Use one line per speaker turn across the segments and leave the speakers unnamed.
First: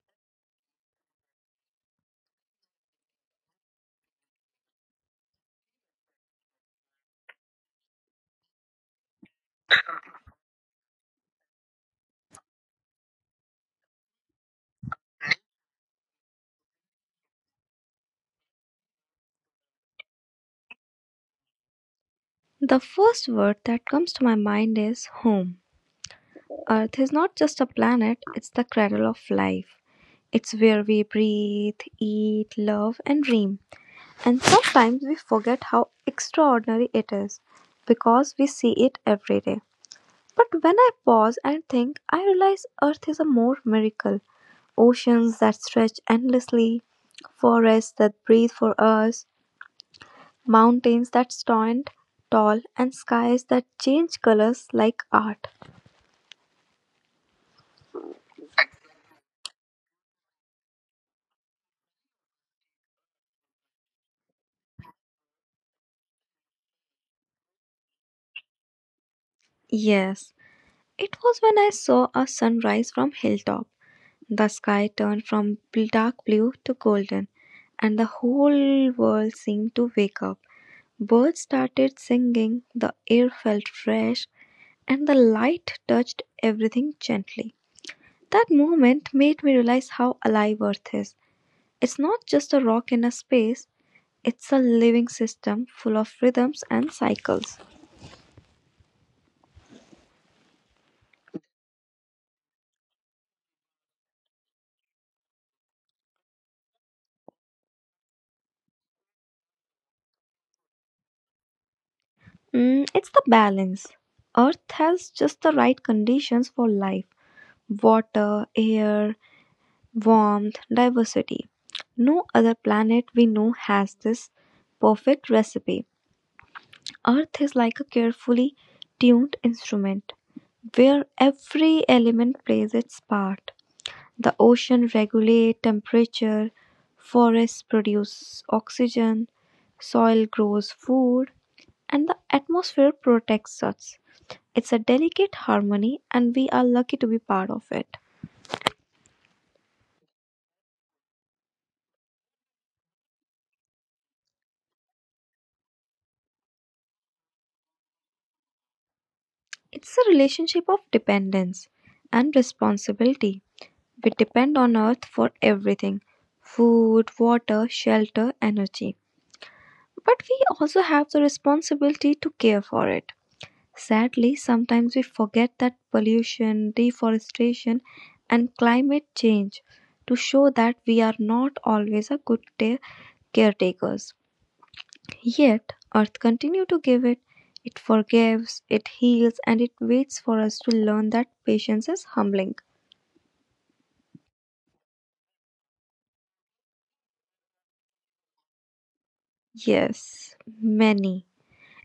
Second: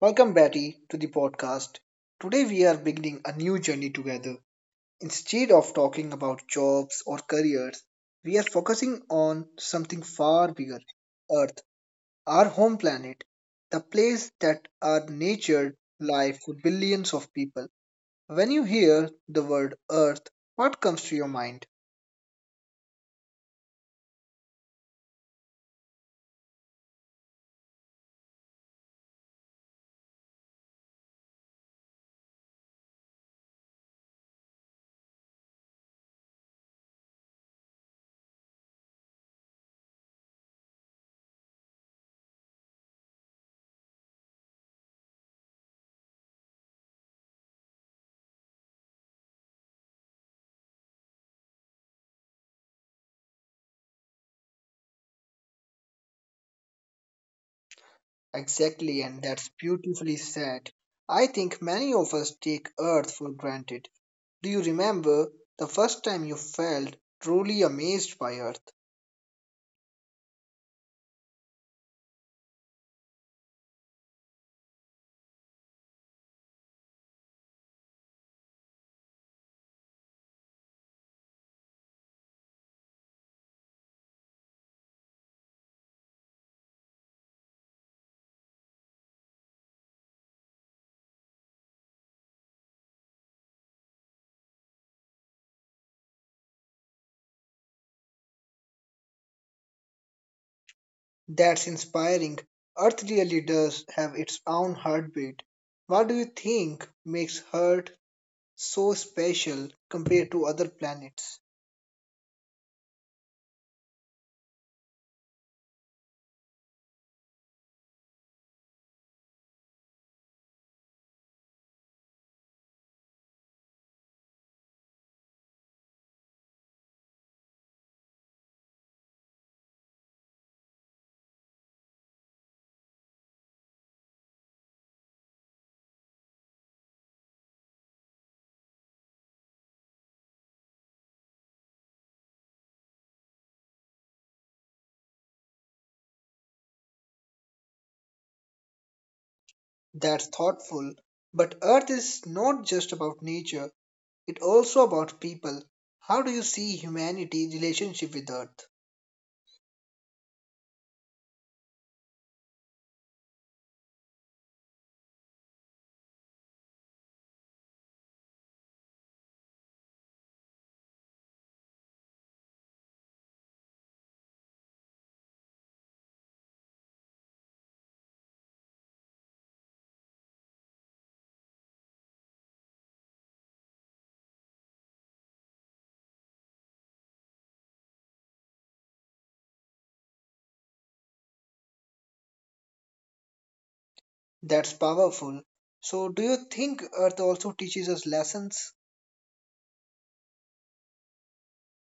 Welcome, Betty, to the podcast. Today we are beginning a new journey together. Instead of talking about jobs or careers, we are focusing on something far bigger Earth, our home planet, the place that our nature life with billions of people. When you hear the word Earth, what comes to your mind?
The first word that comes to my mind is home. Earth is not just a planet, it's the cradle of life. It's where we breathe, eat, love, and dream. And sometimes we forget how extraordinary it is because we see it every day. But when I pause and think, I realize Earth is a more miracle. Oceans that stretch endlessly, forests that breathe for us, mountains that stand tall, and skies that change colors like art.
Exactly, and that's beautifully said. I think many of us take Earth for granted. Do you remember the first time you felt truly amazed by Earth?
Yes, it was when I saw a sunrise from hilltop. The sky turned from dark blue to golden, and the whole world seemed to wake up. Birds started singing, the air felt fresh, and the light touched everything gently. That moment made me realize how alive Earth is. It's not just a rock in a space, it's a living system full of rhythms and cycles.
That's inspiring. Earth really does have its own heartbeat. What do you think makes Earth so special compared to other planets?
It's the balance. Earth has just the right conditions for life: water, air, warmth, diversity. No other planet we know has this perfect recipe. Earth is like a carefully tuned instrument where every element plays its part. The ocean regulate temperature, forests produce oxygen, soil grows food, and the atmosphere protects us. It's a delicate harmony, and we are lucky to be part of it.
That's thoughtful. But Earth is not just about nature, it's also about people. How do you see humanity's relationship with Earth?
It's a relationship of dependence and responsibility. We depend on earth for everything: food, water, shelter, energy. But we also have the responsibility to care for it. Sadly, sometimes we forget that. Pollution, deforestation, and climate change to show that we are not always a good caretakers. Yet, Earth continue to give it. It forgives, it heals, and it waits for us to learn that patience is humbling.
That's powerful. So, do you think Earth also teaches us lessons?
Yes, many.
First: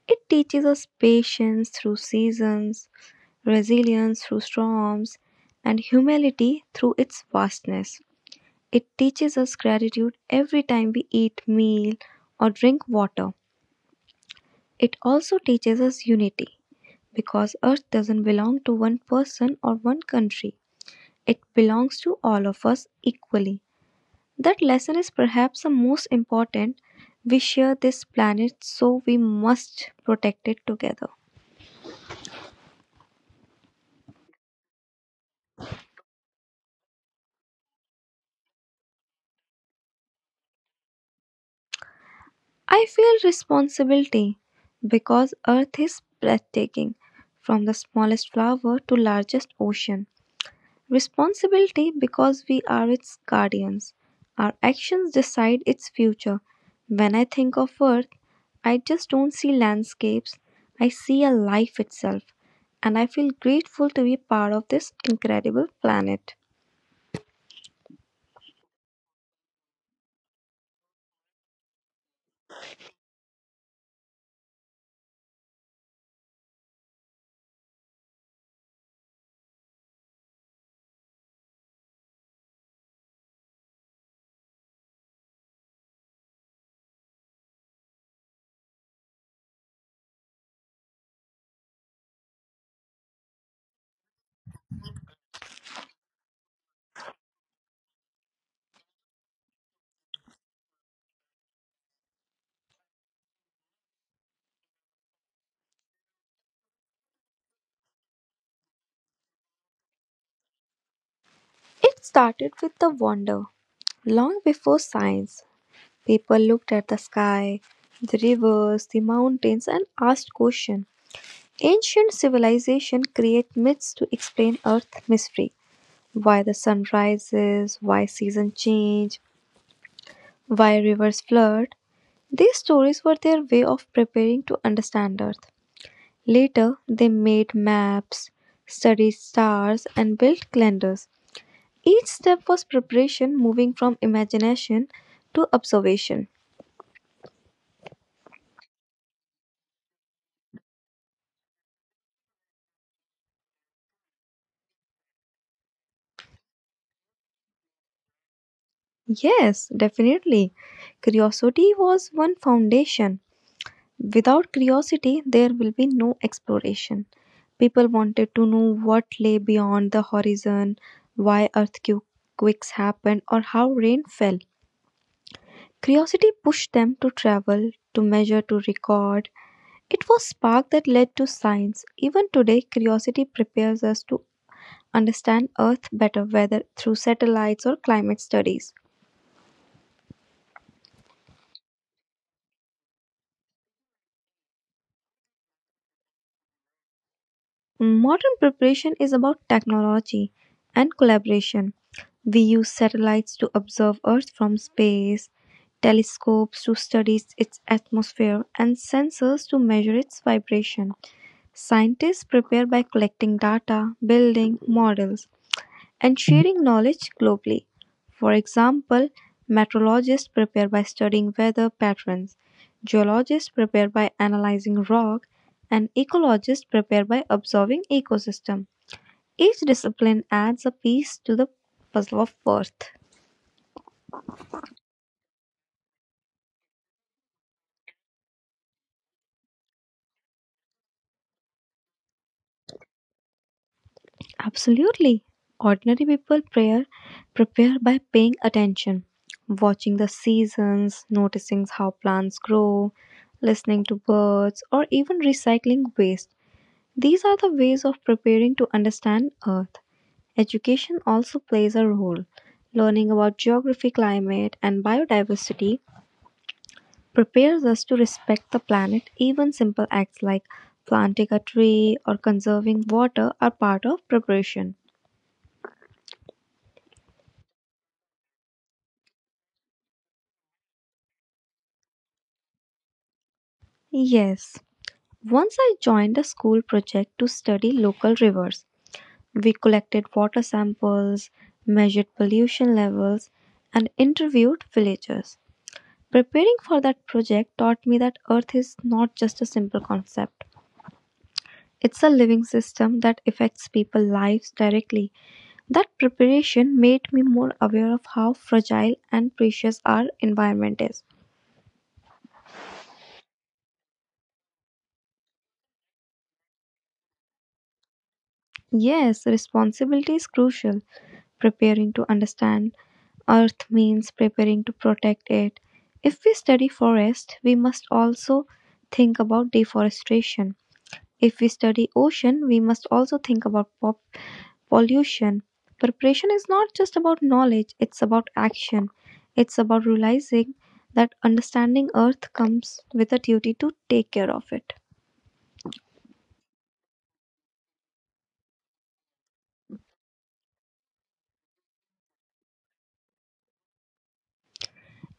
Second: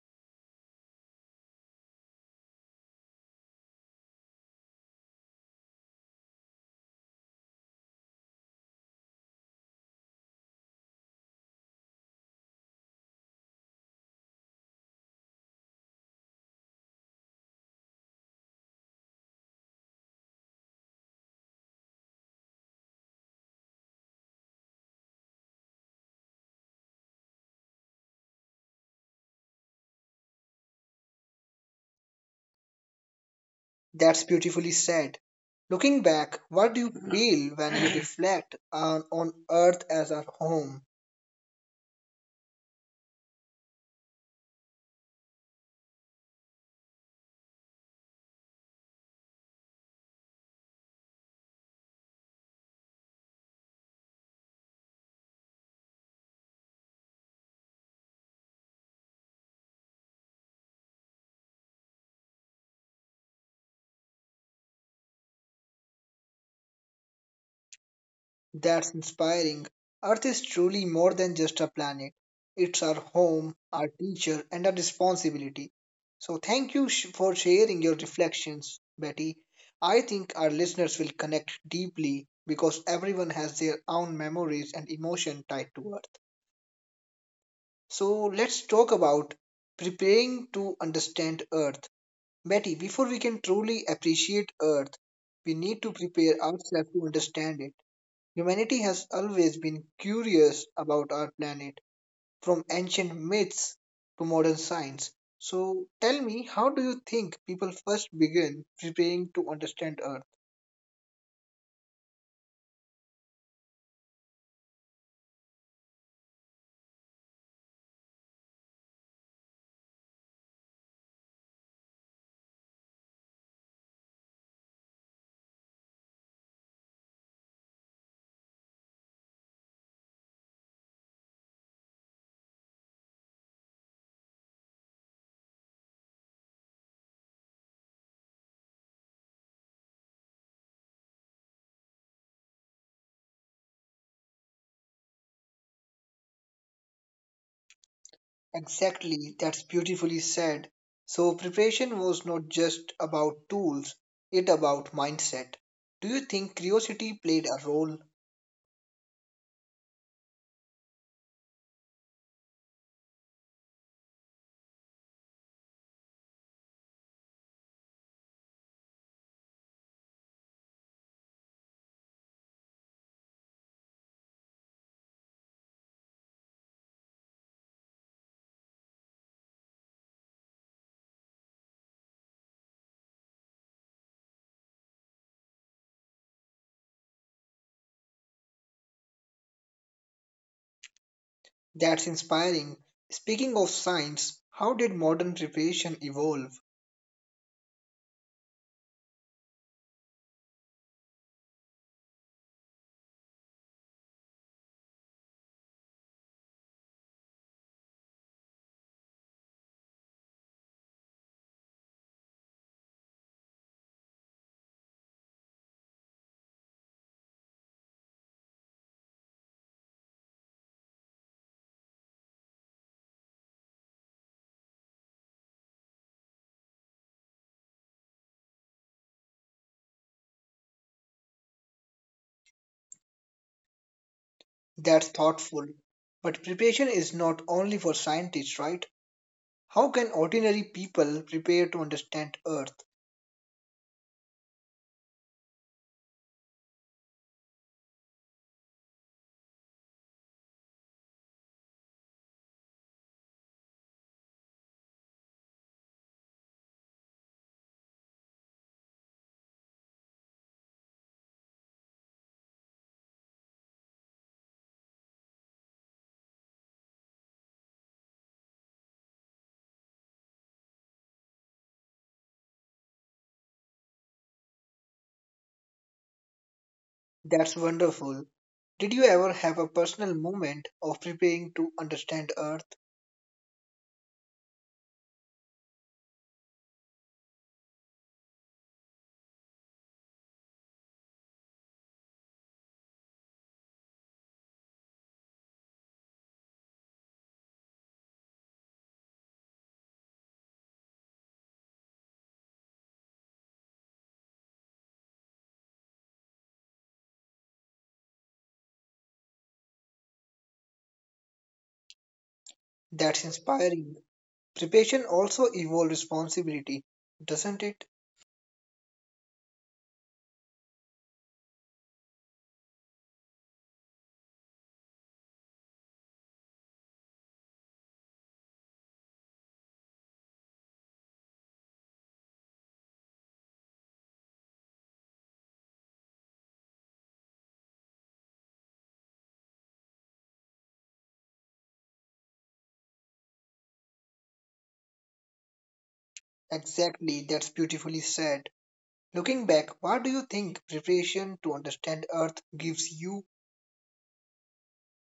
It teaches us patience through seasons, resilience through storms, and humility through its vastness. It teaches us gratitude every time we eat meal or drink water. It also teaches us unity because earth doesn't belong to one person or one country. It belongs to all of us equally. That lesson is perhaps the most important. We share this planet, so we must protect it together.
That's beautifully said. Looking back, what do you feel when you reflect on Earth as our home?
I feel responsibility because earth is breathtaking, from the smallest flower to largest ocean. Responsibility because we are its guardians. Our actions decide its future. When I think of Earth, I just don't see landscapes, I see a life itself, and I feel grateful to be part of this incredible planet.
That's inspiring. Earth is truly more than just a planet, it's our home, our teacher, and our responsibility. So, thank you for sharing your reflections, Betty. I think our listeners will connect deeply because everyone has their own memories and emotion tied to Earth. So let's talk about preparing to understand Earth. Betty, before we can truly appreciate Earth, we need to prepare ourselves to understand it. Humanity has always been curious about our planet, from ancient myths to modern science. So tell me, how do you think people first begin preparing to understand Earth?
It started with the wonder. Long before science, people looked at the sky, the rivers, the mountains, and asked questions. Ancient civilization create myths to explain Earth's mystery: why the sun rises, why seasons change, why rivers flood. These stories were their way of preparing to understand Earth. Later, they made maps, studied stars, and built calendars. Each step was preparation, moving from imagination to observation.
Exactly, that's beautifully said. So preparation was not just about tools, it about mindset. Do you think curiosity played a role?
Yes, definitely. Curiosity was one foundation. Without curiosity, there will be no exploration. People wanted to know what lay beyond the horizon, why earthquakes happened, or how rain fell. Curiosity pushed them to travel, to measure, to record. It was spark that led to science. Even today, curiosity prepares us to understand Earth better, whether through satellites or climate studies.
That's inspiring. Speaking of science, how did modern preparation evolve?
Modern preparation is about technology and collaboration. We use satellites to observe Earth from space, telescopes to study its atmosphere, and sensors to measure its vibration. Scientists prepare by collecting data, building models, and sharing knowledge globally. For example, meteorologists prepare by studying weather patterns, geologists prepare by analyzing rock, and ecologists prepare by observing ecosystem. Each discipline adds a piece to the puzzle of Earth.
That's thoughtful. But preparation is not only for scientists, right? How can ordinary people prepare to understand Earth?
Absolutely. Ordinary people prayer prepare by paying attention, watching the seasons, noticing how plants grow, listening to birds, or even recycling waste. These are the ways of preparing to understand Earth. Education also plays a role. Learning about geography, climate, and biodiversity prepares us to respect the planet. Even simple acts like planting a tree or conserving water are part of preparation.
That's wonderful. Did you ever have a personal moment of preparing to understand Earth?
Yes. Once I joined a school project to study local rivers. We collected water samples, measured pollution levels, and interviewed villagers. Preparing for that project taught me that Earth is not just a simple concept. It's a living system that affects people's lives directly. That preparation made me more aware of how fragile and precious our environment is.
That's inspiring. Preparation also evolved responsibility, doesn't it?
Yes, responsibility is crucial. Preparing to understand Earth means preparing to protect it. If we study forest, we must also think about deforestation. If we study ocean, we must also think about pollution. Preparation is not just about knowledge, it's about action. It's about realizing that understanding Earth comes with a duty to take care of it.
Exactly, that's beautifully said. Looking back, what do you think preparation to understand Earth gives you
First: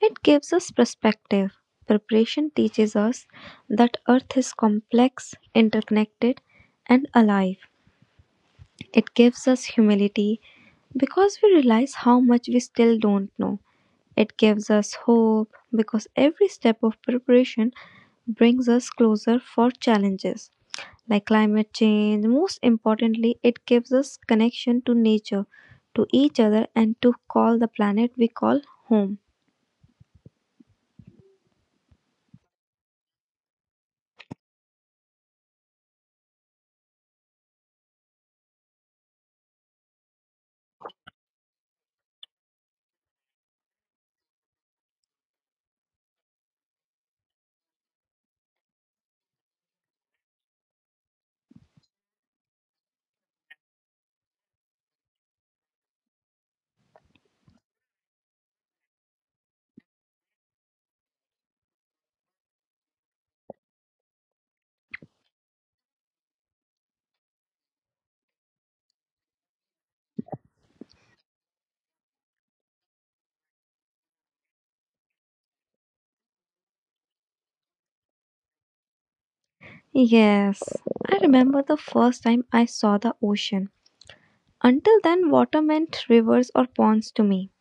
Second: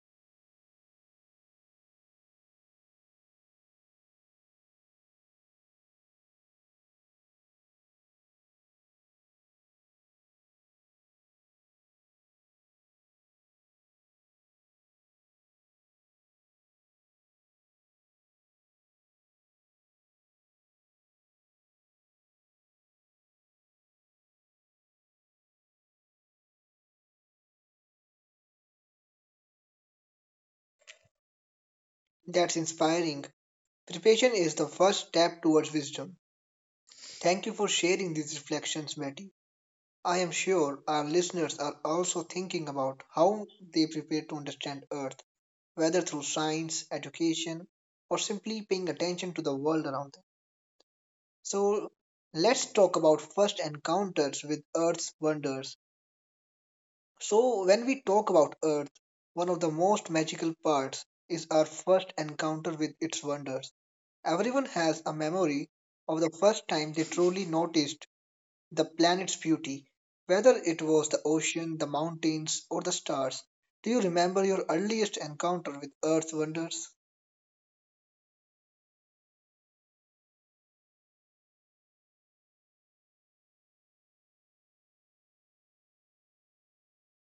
It gives us perspective. Preparation teaches us that Earth is complex, interconnected, and alive. It gives us humility because we realize how much we still don't know. It gives us hope because every step of preparation brings us closer for challenges like climate change. Most importantly, it gives us connection to nature, to each other, and to call the planet we call home.
that's inspiring? Preparation is the first step towards wisdom. Thank you for sharing these reflections, Betty. I am sure our listeners are also thinking about how they prepare to understand Earth, whether through science, education, or simply paying attention to the world around them. So let's talk about first encounters with Earth's wonders. So, when we talk about Earth, one of the most magical parts is our first encounter with its wonders. Everyone has a memory of the first time they truly noticed the planet's beauty, whether it was the ocean, the mountains, or the stars. Do you remember your earliest encounter with Earth's wonders?
Yes, I remember the first time I saw the ocean. Until then, water meant rivers or ponds to me.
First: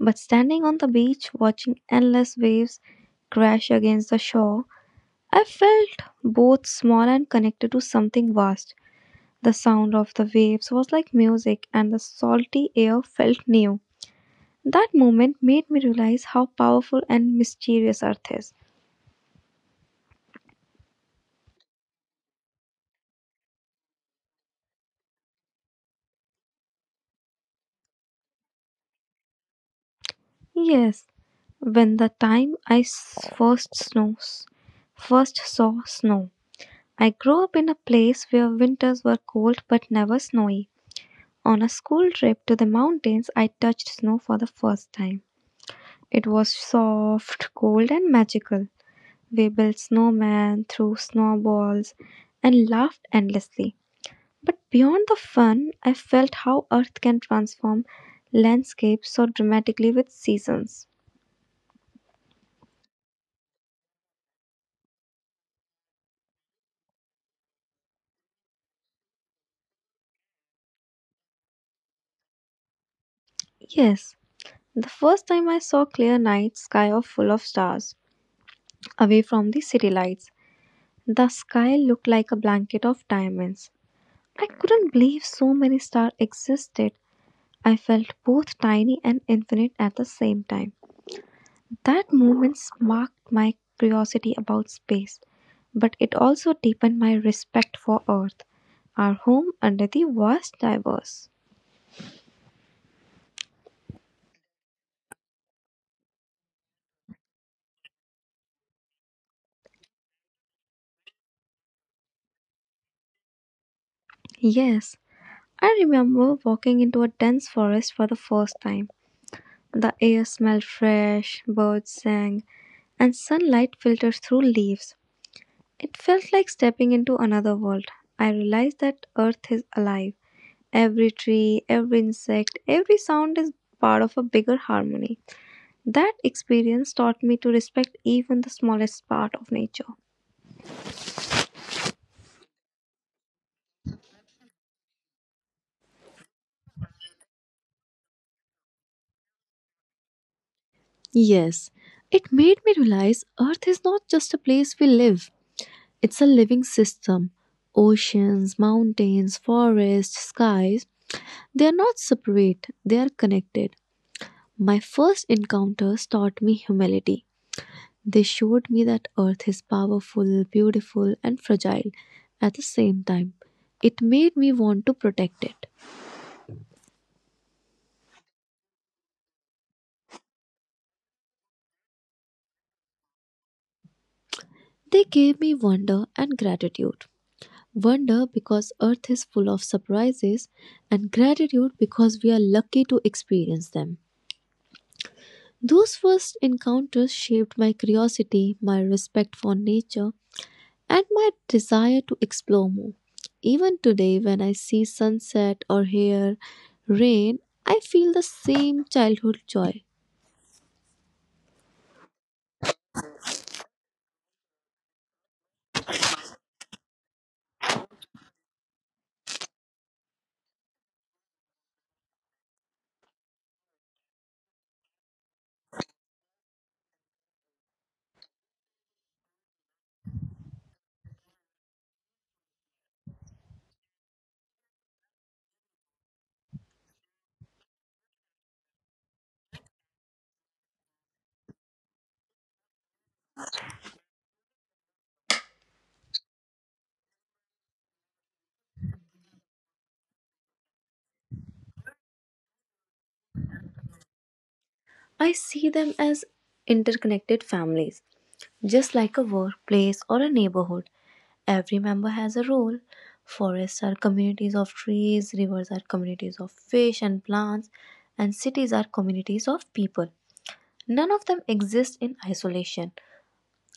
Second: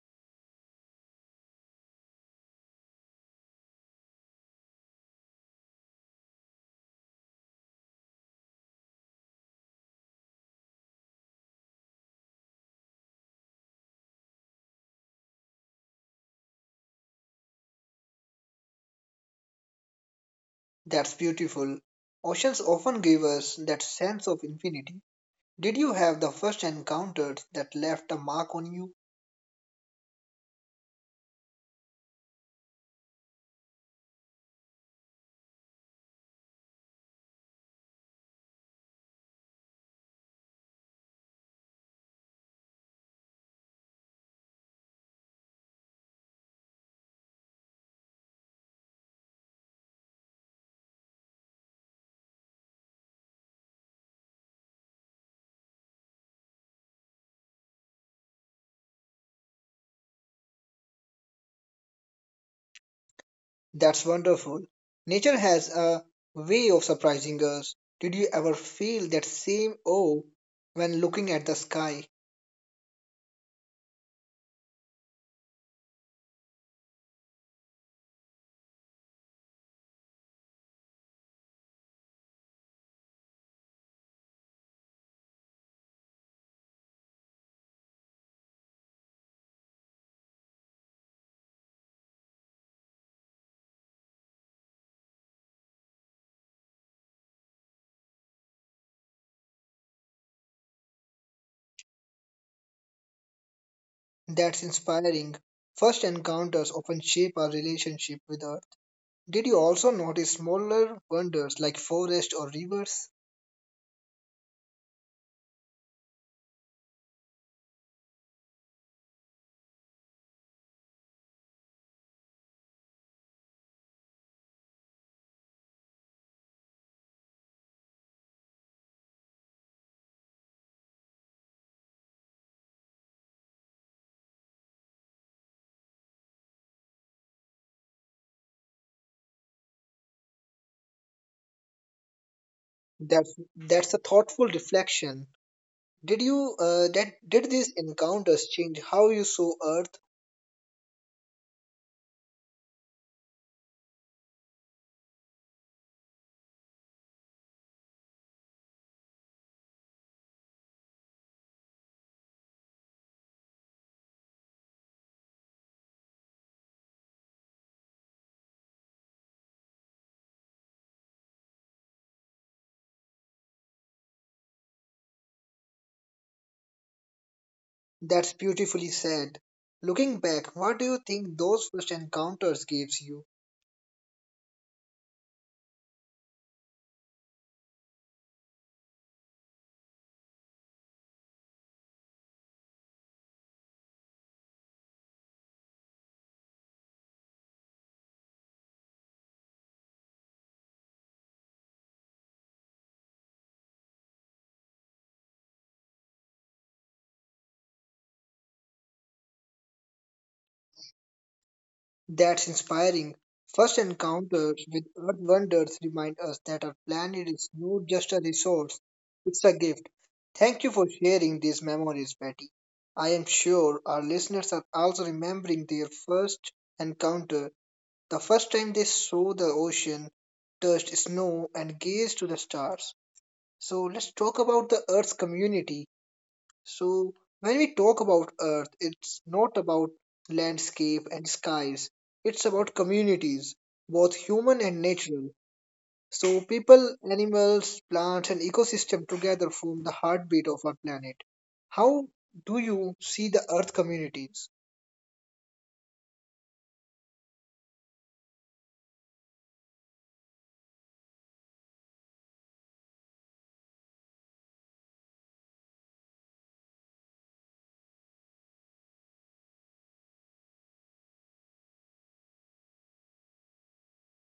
But standing on the beach, watching endless waves crash against the shore, I felt both small and connected to something vast. The sound of the waves was like music, and the salty air felt new. That moment made me realize how powerful and mysterious Earth is.
That's beautiful. Oceans often give us that sense of infinity. Did you have the first encounter that left a mark on you?
Yes, when the time I s- first snows, first saw snow. I grew up in a place where winters were cold but never snowy. On a school trip to the mountains, I touched snow for the first time. It was soft, cold, and magical. We built snowmen, threw snowballs, and laughed endlessly. But beyond the fun, I felt how earth can transform landscapes so dramatically with seasons.
That's wonderful. Nature has a way of surprising us. Did you ever feel that same awe when looking at the sky?
Yes, the first time I saw clear night sky of full of stars, away from the city lights, the sky looked like a blanket of diamonds. I couldn't believe so many stars existed. I felt both tiny and infinite at the same time. That moment sparked my curiosity about space, but it also deepened my respect for Earth, our home under the vast diverse.
That's inspiring. First encounters often shape our relationship with Earth. Did you also notice smaller wonders like forests or rivers?
Yes, I remember walking into a dense forest for the first time. The air smelled fresh, birds sang, and sunlight filtered through leaves. It felt like stepping into another world. I realized that Earth is alive. Every tree, every insect, every sound is part of a bigger harmony. That experience taught me to respect even the smallest part of nature.
That's a thoughtful reflection. Did you that did these encounters change how you saw Earth?
Yes, it made me realize Earth is not just a place we live, it's a living system. Oceans, mountains, forests, skies, they are not separate, they are connected. My first encounters taught me humility. They showed me that earth is powerful, beautiful, and fragile at the same time. It made me want to protect it.
That's beautifully said. Looking back, what do you think those first encounters gives you?
They gave me wonder and gratitude. Wonder because earth is full of surprises, and gratitude because we are lucky to experience them. Those first encounters shaped my curiosity, my respect for nature, and my desire to explore more. Even today, when I see sunset or hear rain, I feel the same childhood joy.
That's inspiring. First encounters with earth wonders remind us that our planet is not just a resource, it's a gift. Thank you for sharing these memories, Betty. I am sure our listeners are also remembering their first encounter, the first time they saw the ocean, touched snow, and gazed to the stars. So let's talk about the Earth's community. So, when we talk about Earth, it's not about landscape and skies, it's about communities, both human and natural. So, people, animals, plants, and ecosystem together form the heartbeat of our planet. How do you see the Earth communities?
I see them as interconnected families, just like a workplace or a neighborhood. Every member has a role. Forests are communities of trees, rivers are communities of fish and plants, and cities are communities of people. None of them exist in isolation.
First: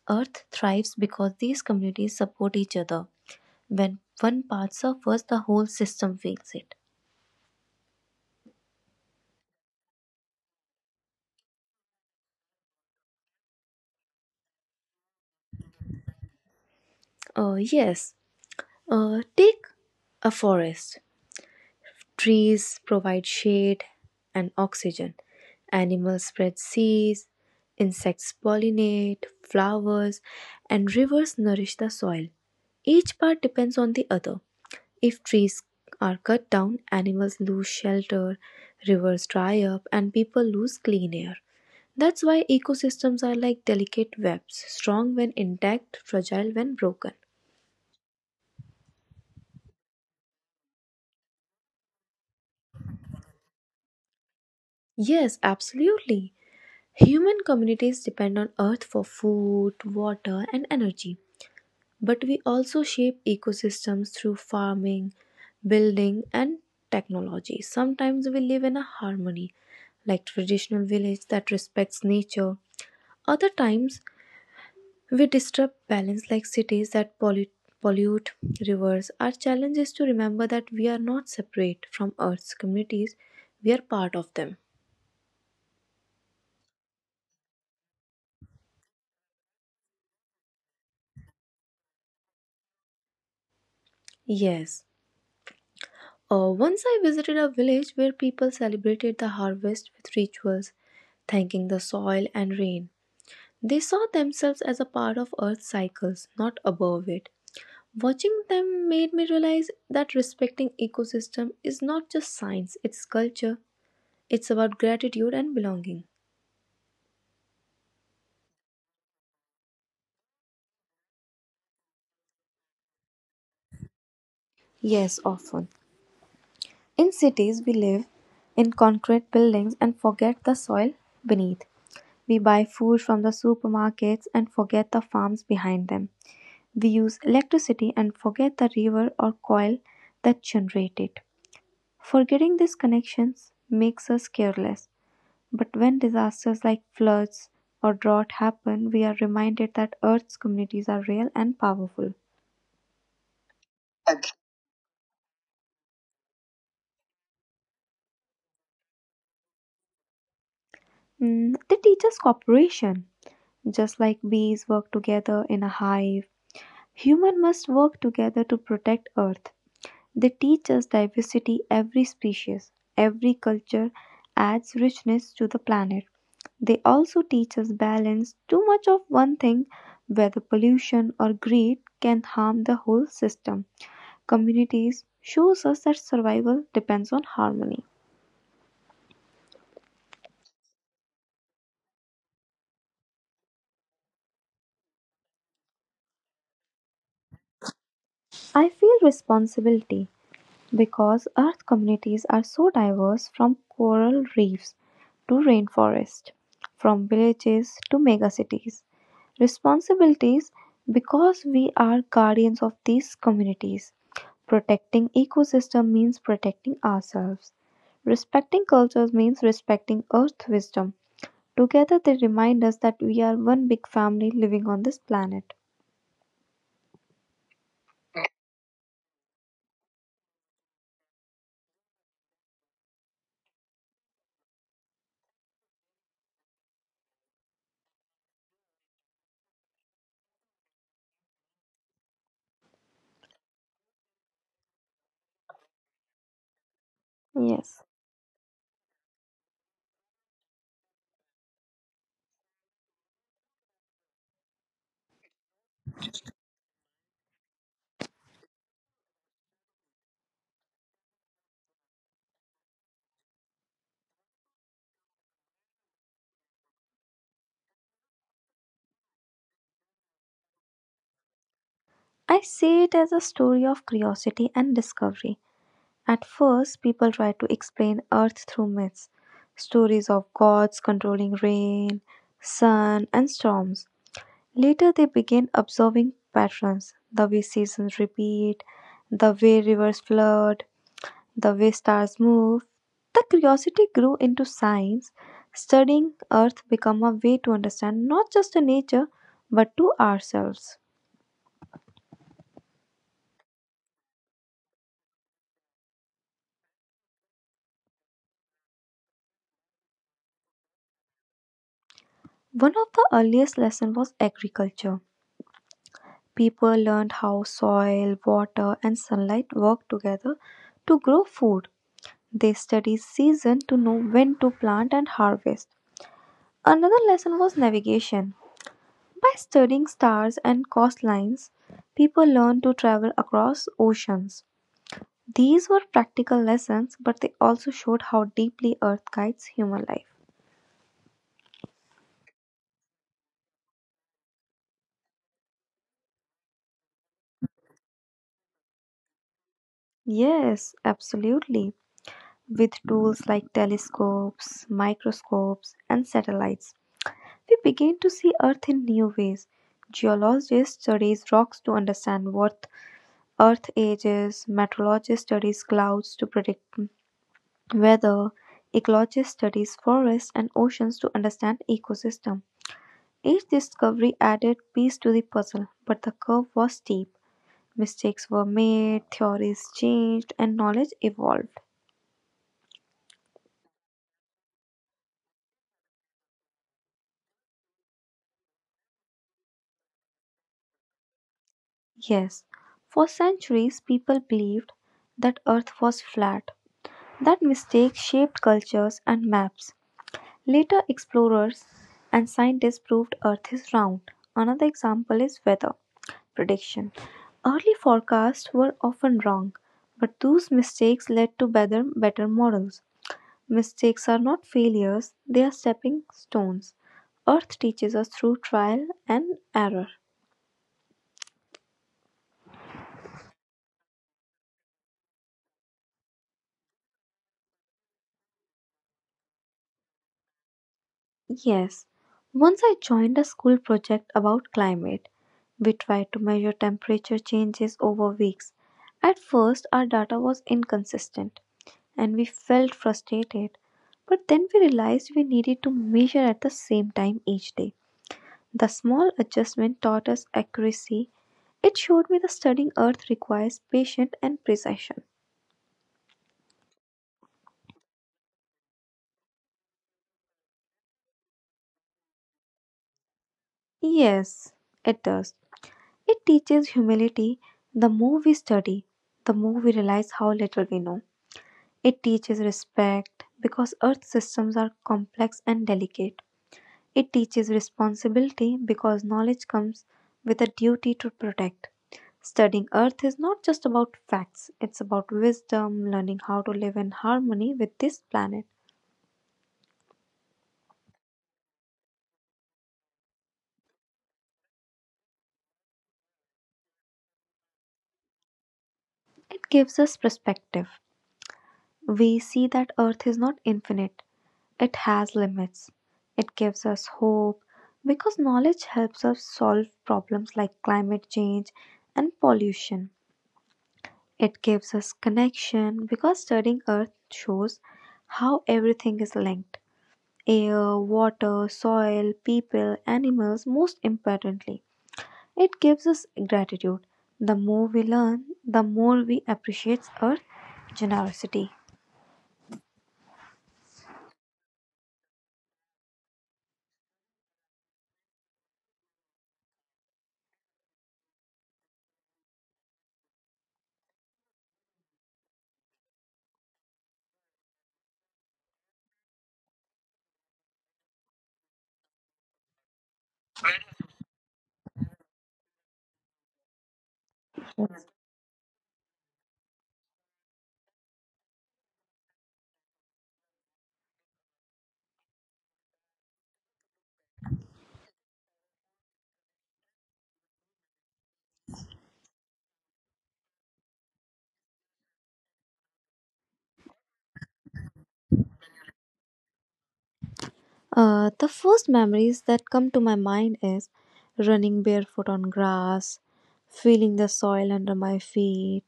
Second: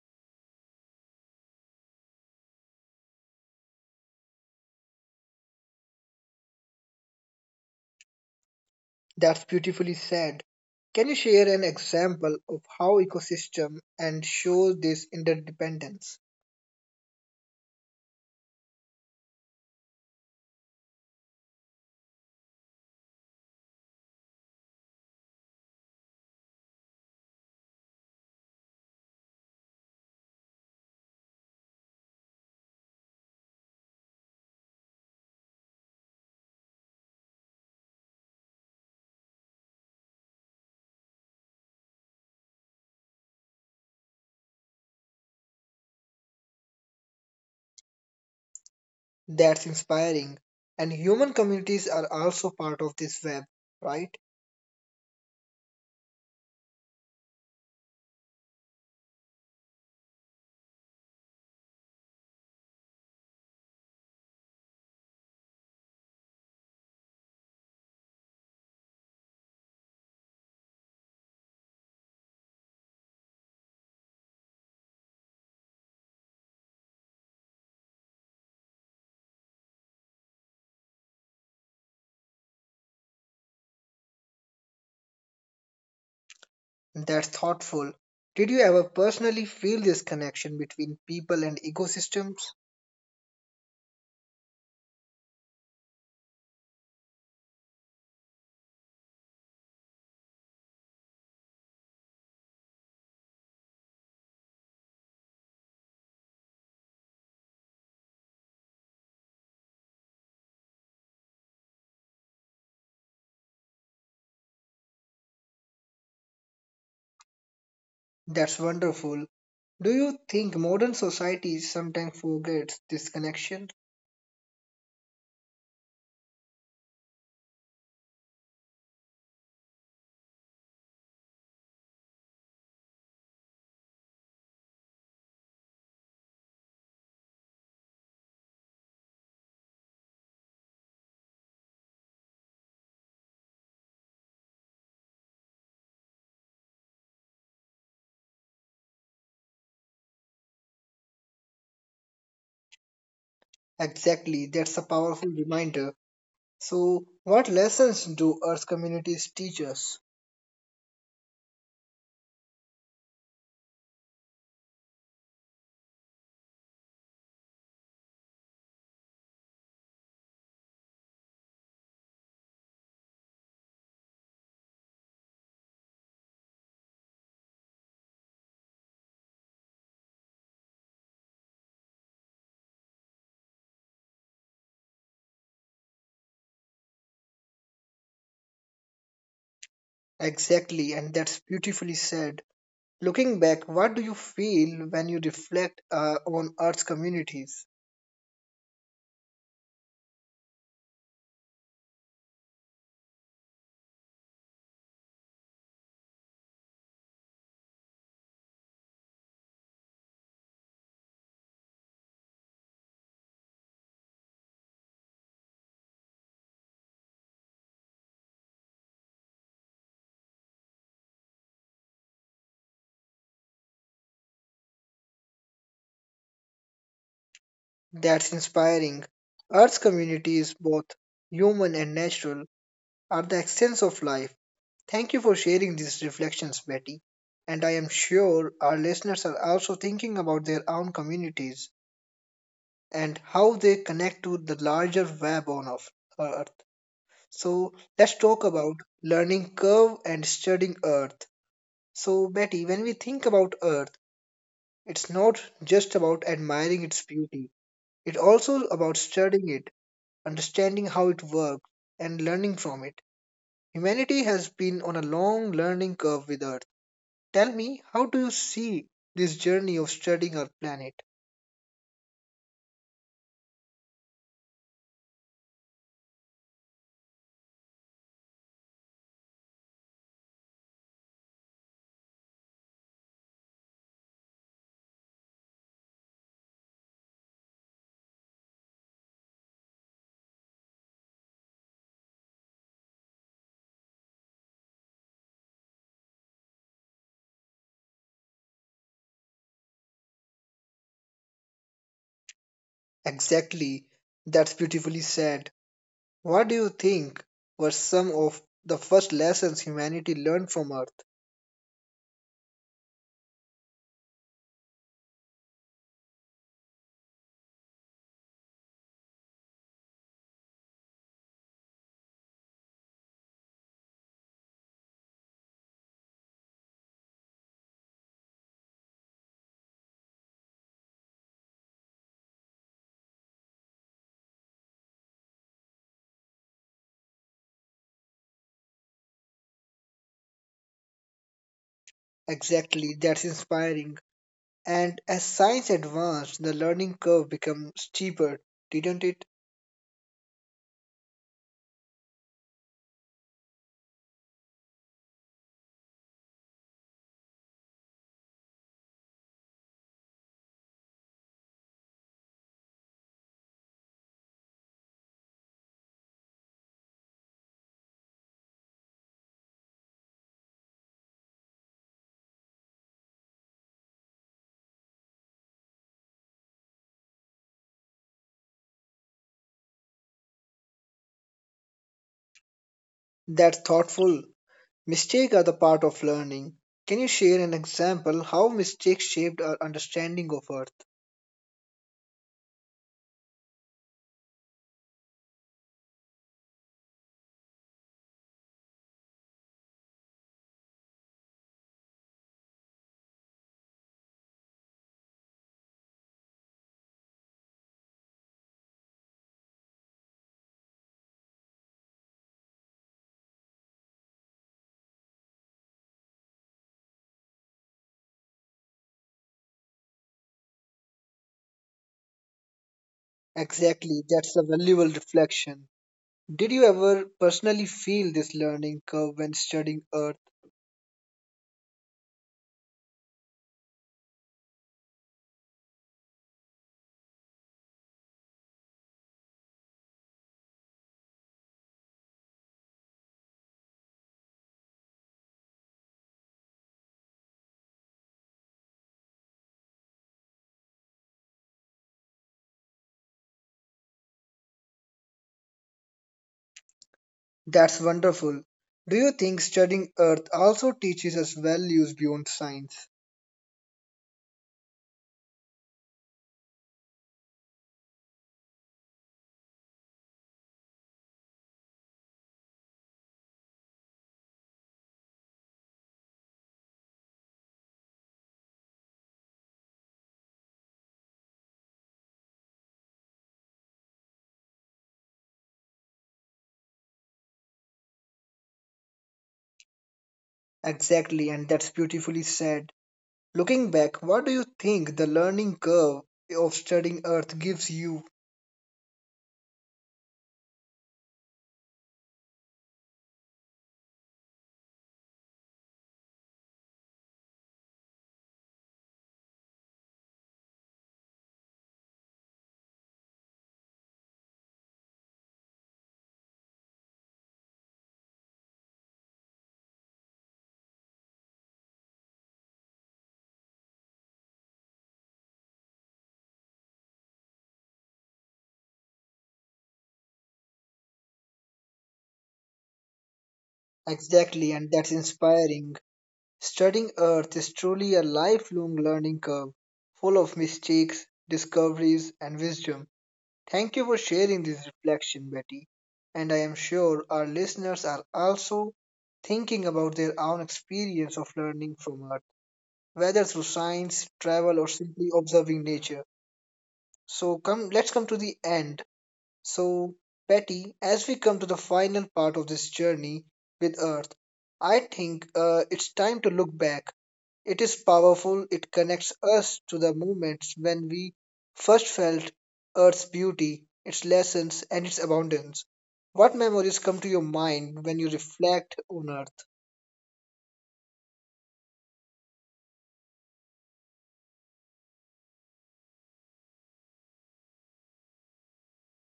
Earth thrives because these communities support each other. When one part suffers, the whole system feels it.
That's beautifully said. Can you share an example of how ecosystem and show this interdependence?
Yes, take a forest. Trees provide shade and oxygen. Animals spread seeds, insects pollinate, flowers, and rivers nourish the soil. Each part depends on the other. If trees are cut down, animals lose shelter, rivers dry up, and people lose clean air. That's why ecosystems are like delicate webs, strong when intact, fragile when broken.
That's inspiring. And human communities are also part of this web, right?
Yes, absolutely. Human communities depend on Earth for food, water, and energy. But we also shape ecosystems through farming, building, and technology. Sometimes we live in a harmony, like traditional village that respects nature. Other times we disrupt balance, like cities that pollute rivers. Our challenge is to remember that we are not separate from Earth's communities, we are part of them.
That's thoughtful. Did you ever personally feel this connection between people and ecosystems?
Yes. Once I visited a village where people celebrated the harvest with rituals, thanking the soil and rain. They saw themselves as a part of Earth's cycles, not above it. Watching them made me realize that respecting ecosystem is not just science, it's culture. It's about gratitude and belonging.
That's wonderful. Do you think modern society sometimes forgets this connection?
Yes, often. In cities, we live in concrete buildings and forget the soil beneath. We buy food from the supermarkets and forget the farms behind them. We use electricity and forget the river or coil that generate it. Forgetting these connections makes us careless. But when disasters like floods or drought happen, we are reminded that Earth's communities are real and powerful.
Exactly, that's a powerful reminder. So, what lessons do Earth communities teach us?
They teach us cooperation. Just like bees work together in a hive, humans must work together to protect Earth. They teach us diversity, every species, every culture adds richness to the planet. They also teach us balance. Too much of one thing, whether pollution or greed, can harm the whole system. Communities shows us that survival depends on harmony.
Exactly, and that's beautifully said. Looking back, what do you feel when you reflect on Earth's communities?
I feel responsibility because Earth communities are so diverse, from coral reefs to rainforest, from villages to megacities. Responsibilities because we are guardians of these communities. Protecting ecosystem means protecting ourselves. Respecting cultures means respecting earth wisdom. Together they remind us that we are one big family living on this planet.
That's inspiring. Earth's community is both human and natural are the essence of life. Thank you for sharing these reflections, Betty. And I am sure our listeners are also thinking about their own communities and how they connect to the larger web on of Earth. So
Yes.
let's talk about learning curve and studying Earth. So, Betty, when we think about Earth, it's not just about admiring its beauty, it's also about studying it, understanding how it works, and learning from it. Humanity has been on a long learning curve with Earth. Tell me, how do you see this journey of studying our planet?
I see it as a story of curiosity and discovery. At first, people tried to explain Earth through myths, stories of gods controlling rain, sun, and storms. Later, they began observing patterns, the way seasons repeat, the way rivers flood, the way stars move. The curiosity grew into science. Studying Earth became a way to understand not just the nature but to ourselves.
Exactly. That's beautifully said. What do you think were some of the first lessons humanity learned from Earth?
One of the earliest lessons was agriculture. People learned how soil, water, and sunlight work together to grow food. They studied season to know when to plant and harvest. Another lesson was navigation. By studying stars and coastlines, people learned to travel across oceans. These were practical lessons, but they also showed how deeply Earth guides human life.
Exactly. That's inspiring. And as science advanced, the learning curve became steeper, didn't it?
Yes, absolutely. With tools like telescopes, microscopes, and satellites, we begin to see Earth in new ways. Geologists studies rocks to understand what Earth age is, meteorologists study clouds to predict weather, ecologists studies forests and oceans to understand ecosystem. Each discovery added piece to the puzzle, but the curve was steep. Mistakes were made, theories changed, and knowledge evolved.
That's thoughtful. Mistakes are the part of learning. Can you share an example how mistakes shaped our understanding of Earth?
Yes, for centuries people believed that Earth was flat. That mistake shaped cultures and maps. Later explorers and scientists proved Earth is round. Another example is weather prediction. Early forecasts were often wrong, but those mistakes led to better models. Mistakes are not failures, they are stepping stones. Earth teaches us through trial and error.
Exactly, that's a valuable reflection. Did you ever personally feel this learning curve when studying Earth?
Yes, once I joined a school project about climate. We tried to measure temperature changes over weeks. At first, our data was inconsistent and we felt frustrated, but then we realized we needed to measure at the same time each day. The small adjustment taught us accuracy. It showed me that studying Earth requires patience and precision.
That's wonderful. Do you think studying Earth also teaches us values beyond science?
Yes, it does. It teaches humility. The more we study, the more we realize how little we know. It teaches respect because earth systems are complex and delicate. It teaches responsibility because knowledge comes with a duty to protect. Studying earth is not just about facts, it's about wisdom, learning how to live in harmony with this planet.
Exactly, and that's beautifully said. Looking back, what do you think the learning curve of studying Earth gives you?
It gives us perspective. We see that Earth is not infinite, it has limits. It gives us hope because knowledge helps us solve problems like climate change and pollution. It gives us connection because studying Earth shows how everything is linked, air, water, soil, people, animals, most importantly. It gives us gratitude. The more we learn, the more we appreciate Earth's generosity.
Exactly, and that's inspiring. Studying Earth is truly a lifelong learning curve, full of mistakes, discoveries, and wisdom. Thank you for sharing this reflection, Betty. And I am sure our listeners are also thinking about their own experience of learning from Earth, whether through science, travel, or simply observing nature. So come, let's come to the end so, Betty, as we come to the final part of this journey with Earth, I think it's time to look back. It is powerful, it connects us to the moments when we first felt Earth's beauty, its lessons, and its abundance. What memories come to your mind when you reflect on Earth?
The first memories that come to my mind is running barefoot on grass, feeling the soil under my feet,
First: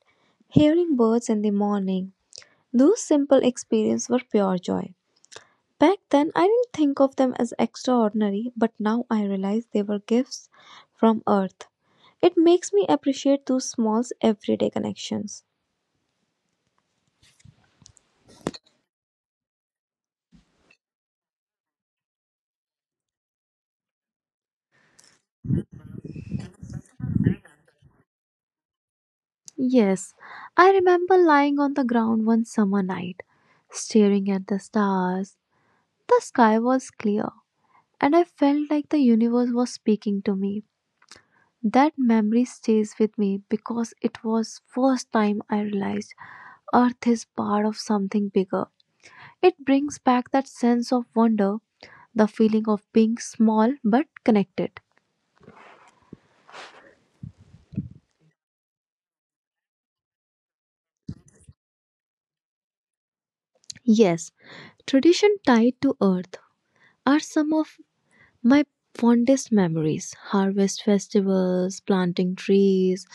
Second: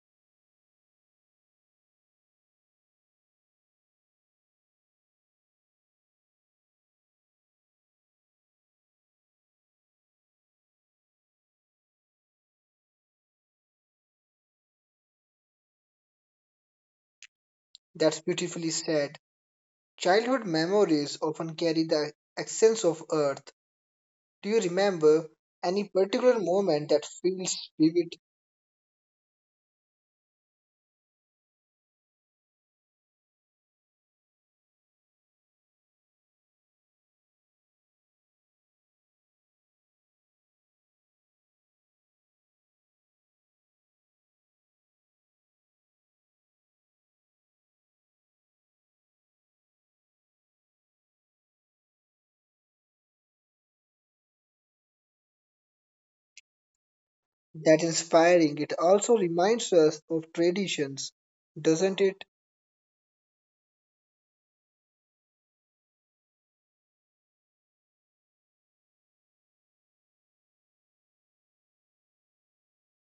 hearing birds in the morning. Those simple experiences were pure joy. Back then, I didn't think of them as extraordinary, but now I realize they were gifts from earth. It makes me appreciate those small everyday connections.
That's beautifully said. Childhood memories often carry the essence of Earth. Do you remember any particular moment that feels vivid.
Yes, I remember lying on the ground one summer night, staring at the stars. The sky was clear and I felt like the universe was speaking to me. That memory stays with me because it was first time I realized earth is part of something bigger. It brings back that sense of wonder, the feeling of being small but connected.
That inspiring. It also reminds us of traditions, doesn't it?
Yes, tradition tied to earth are some of my fondest memories, harvest festivals, planting trees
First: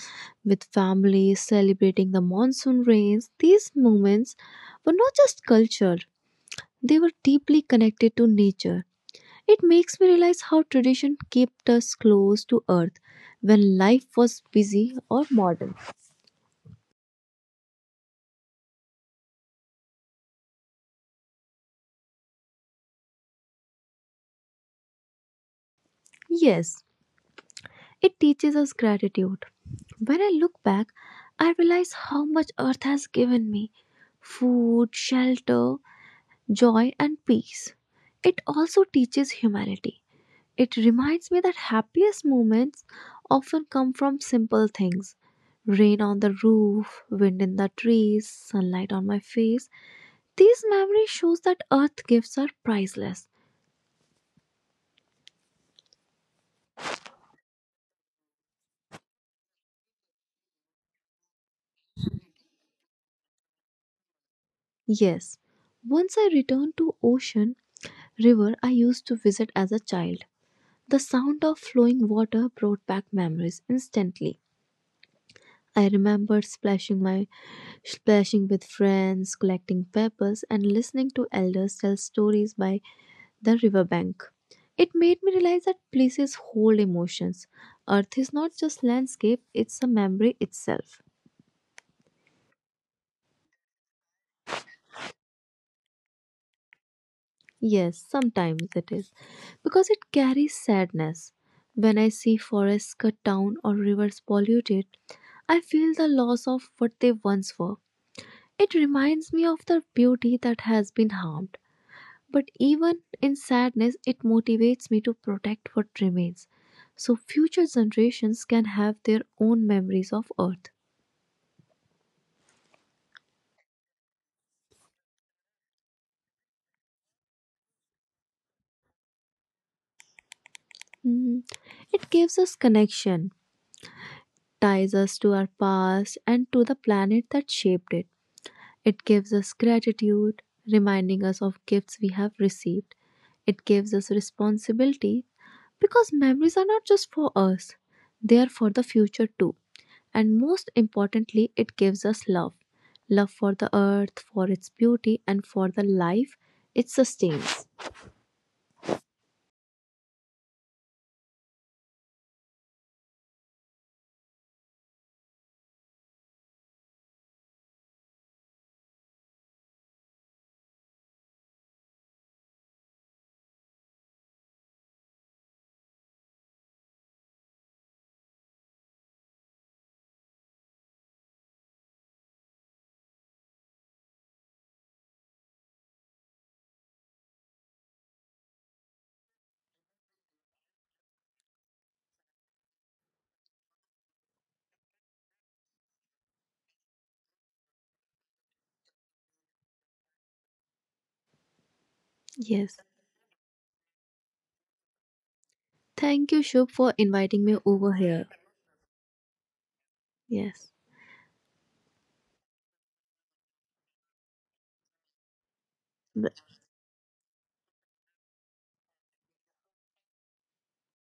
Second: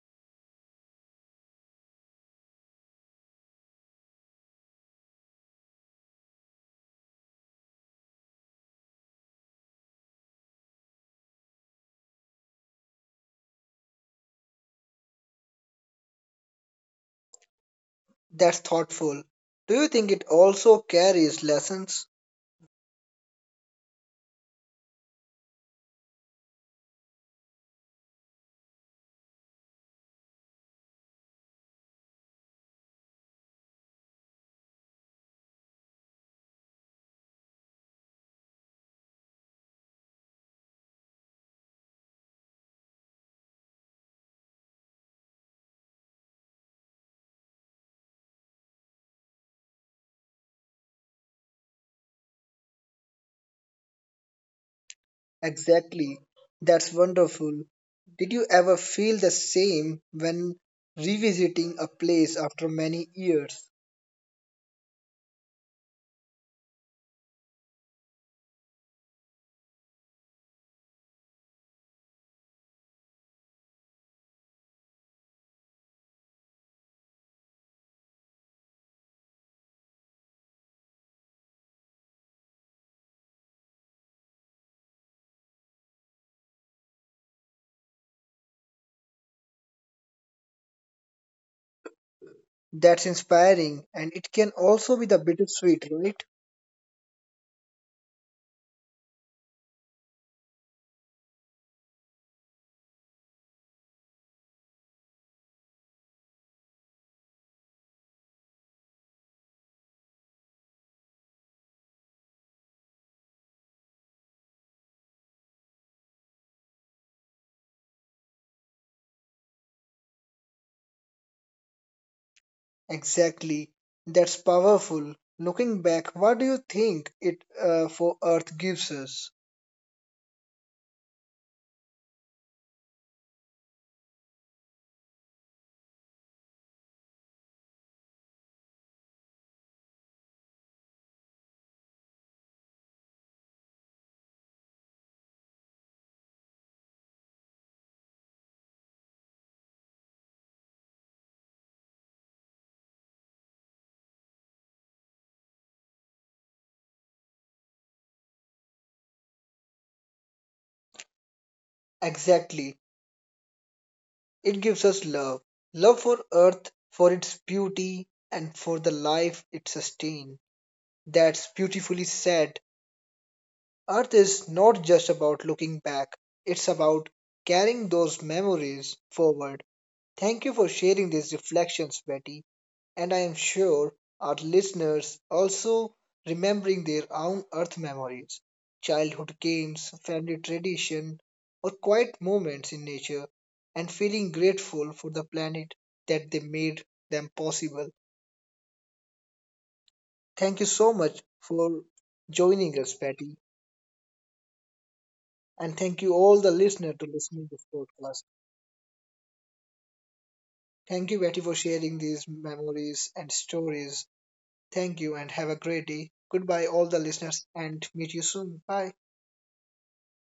with families, celebrating the monsoon rains. These moments were not just culture, they were deeply connected to nature. It makes me realize how tradition kept us close to earth when life was busy or modern.
That's thoughtful. Do you think it also carries lessons?
Yes, it teaches us gratitude. When I look back, I realize how much earth has given me, food, shelter, joy, and peace. It also teaches humanity. It reminds me that happiest moments often come from simple things, rain on the roof, wind in the trees, sunlight on my face. These memories shows that earth gifts are priceless.
Exactly. That's wonderful. Did you ever feel the same when revisiting a place after many years?
Yes, once I returned to ocean river I used to visit as a child. The sound of flowing water brought back memories instantly. I remembered splashing with friends, collecting peppers, and listening to elders tell stories by the riverbank. It made me realize that places hold emotions. Earth is not just landscape, it's a memory itself.
That's inspiring and it can also be the bittersweet, right?
Yes, sometimes it is because it carries sadness. When I see forests cut down or rivers polluted, I feel the loss of what they once were. It reminds me of the beauty that has been harmed. But even in sadness, it motivates me to protect what remains so future generations can have their own memories of Earth.
Exactly. That's powerful. Looking back, what do you think it for Earth gives us?
Mm, It gives us connection, ties us to our past and to the planet that shaped it. It gives us gratitude, reminding us of gifts we have received. It gives us responsibility because memories are not just for us, they are for the future too. And most importantly, it gives us love, love for the earth, for its beauty, and for the life it sustains.
Exactly. It gives us love. Love for Earth, for its beauty, and for the life it sustains. That's beautifully said. Earth is not just about looking back, it's about carrying those memories forward. Thank you for sharing these reflections, Betty and I am sure our listeners also remembering their own earth memories, childhood games, family tradition, or quiet moments in nature, and feeling grateful for the planet that they made them possible. Thank you so much for
Yes.
joining us, Patty,
Thank you, Shub,
and
for
thank you all
inviting
the
me
listeners
over
to
here.
listening this podcast.
Yes.
Thank you, Patty, for sharing these memories and stories. Thank you, and have a great day. Goodbye, all the listeners, and meet you soon. Bye.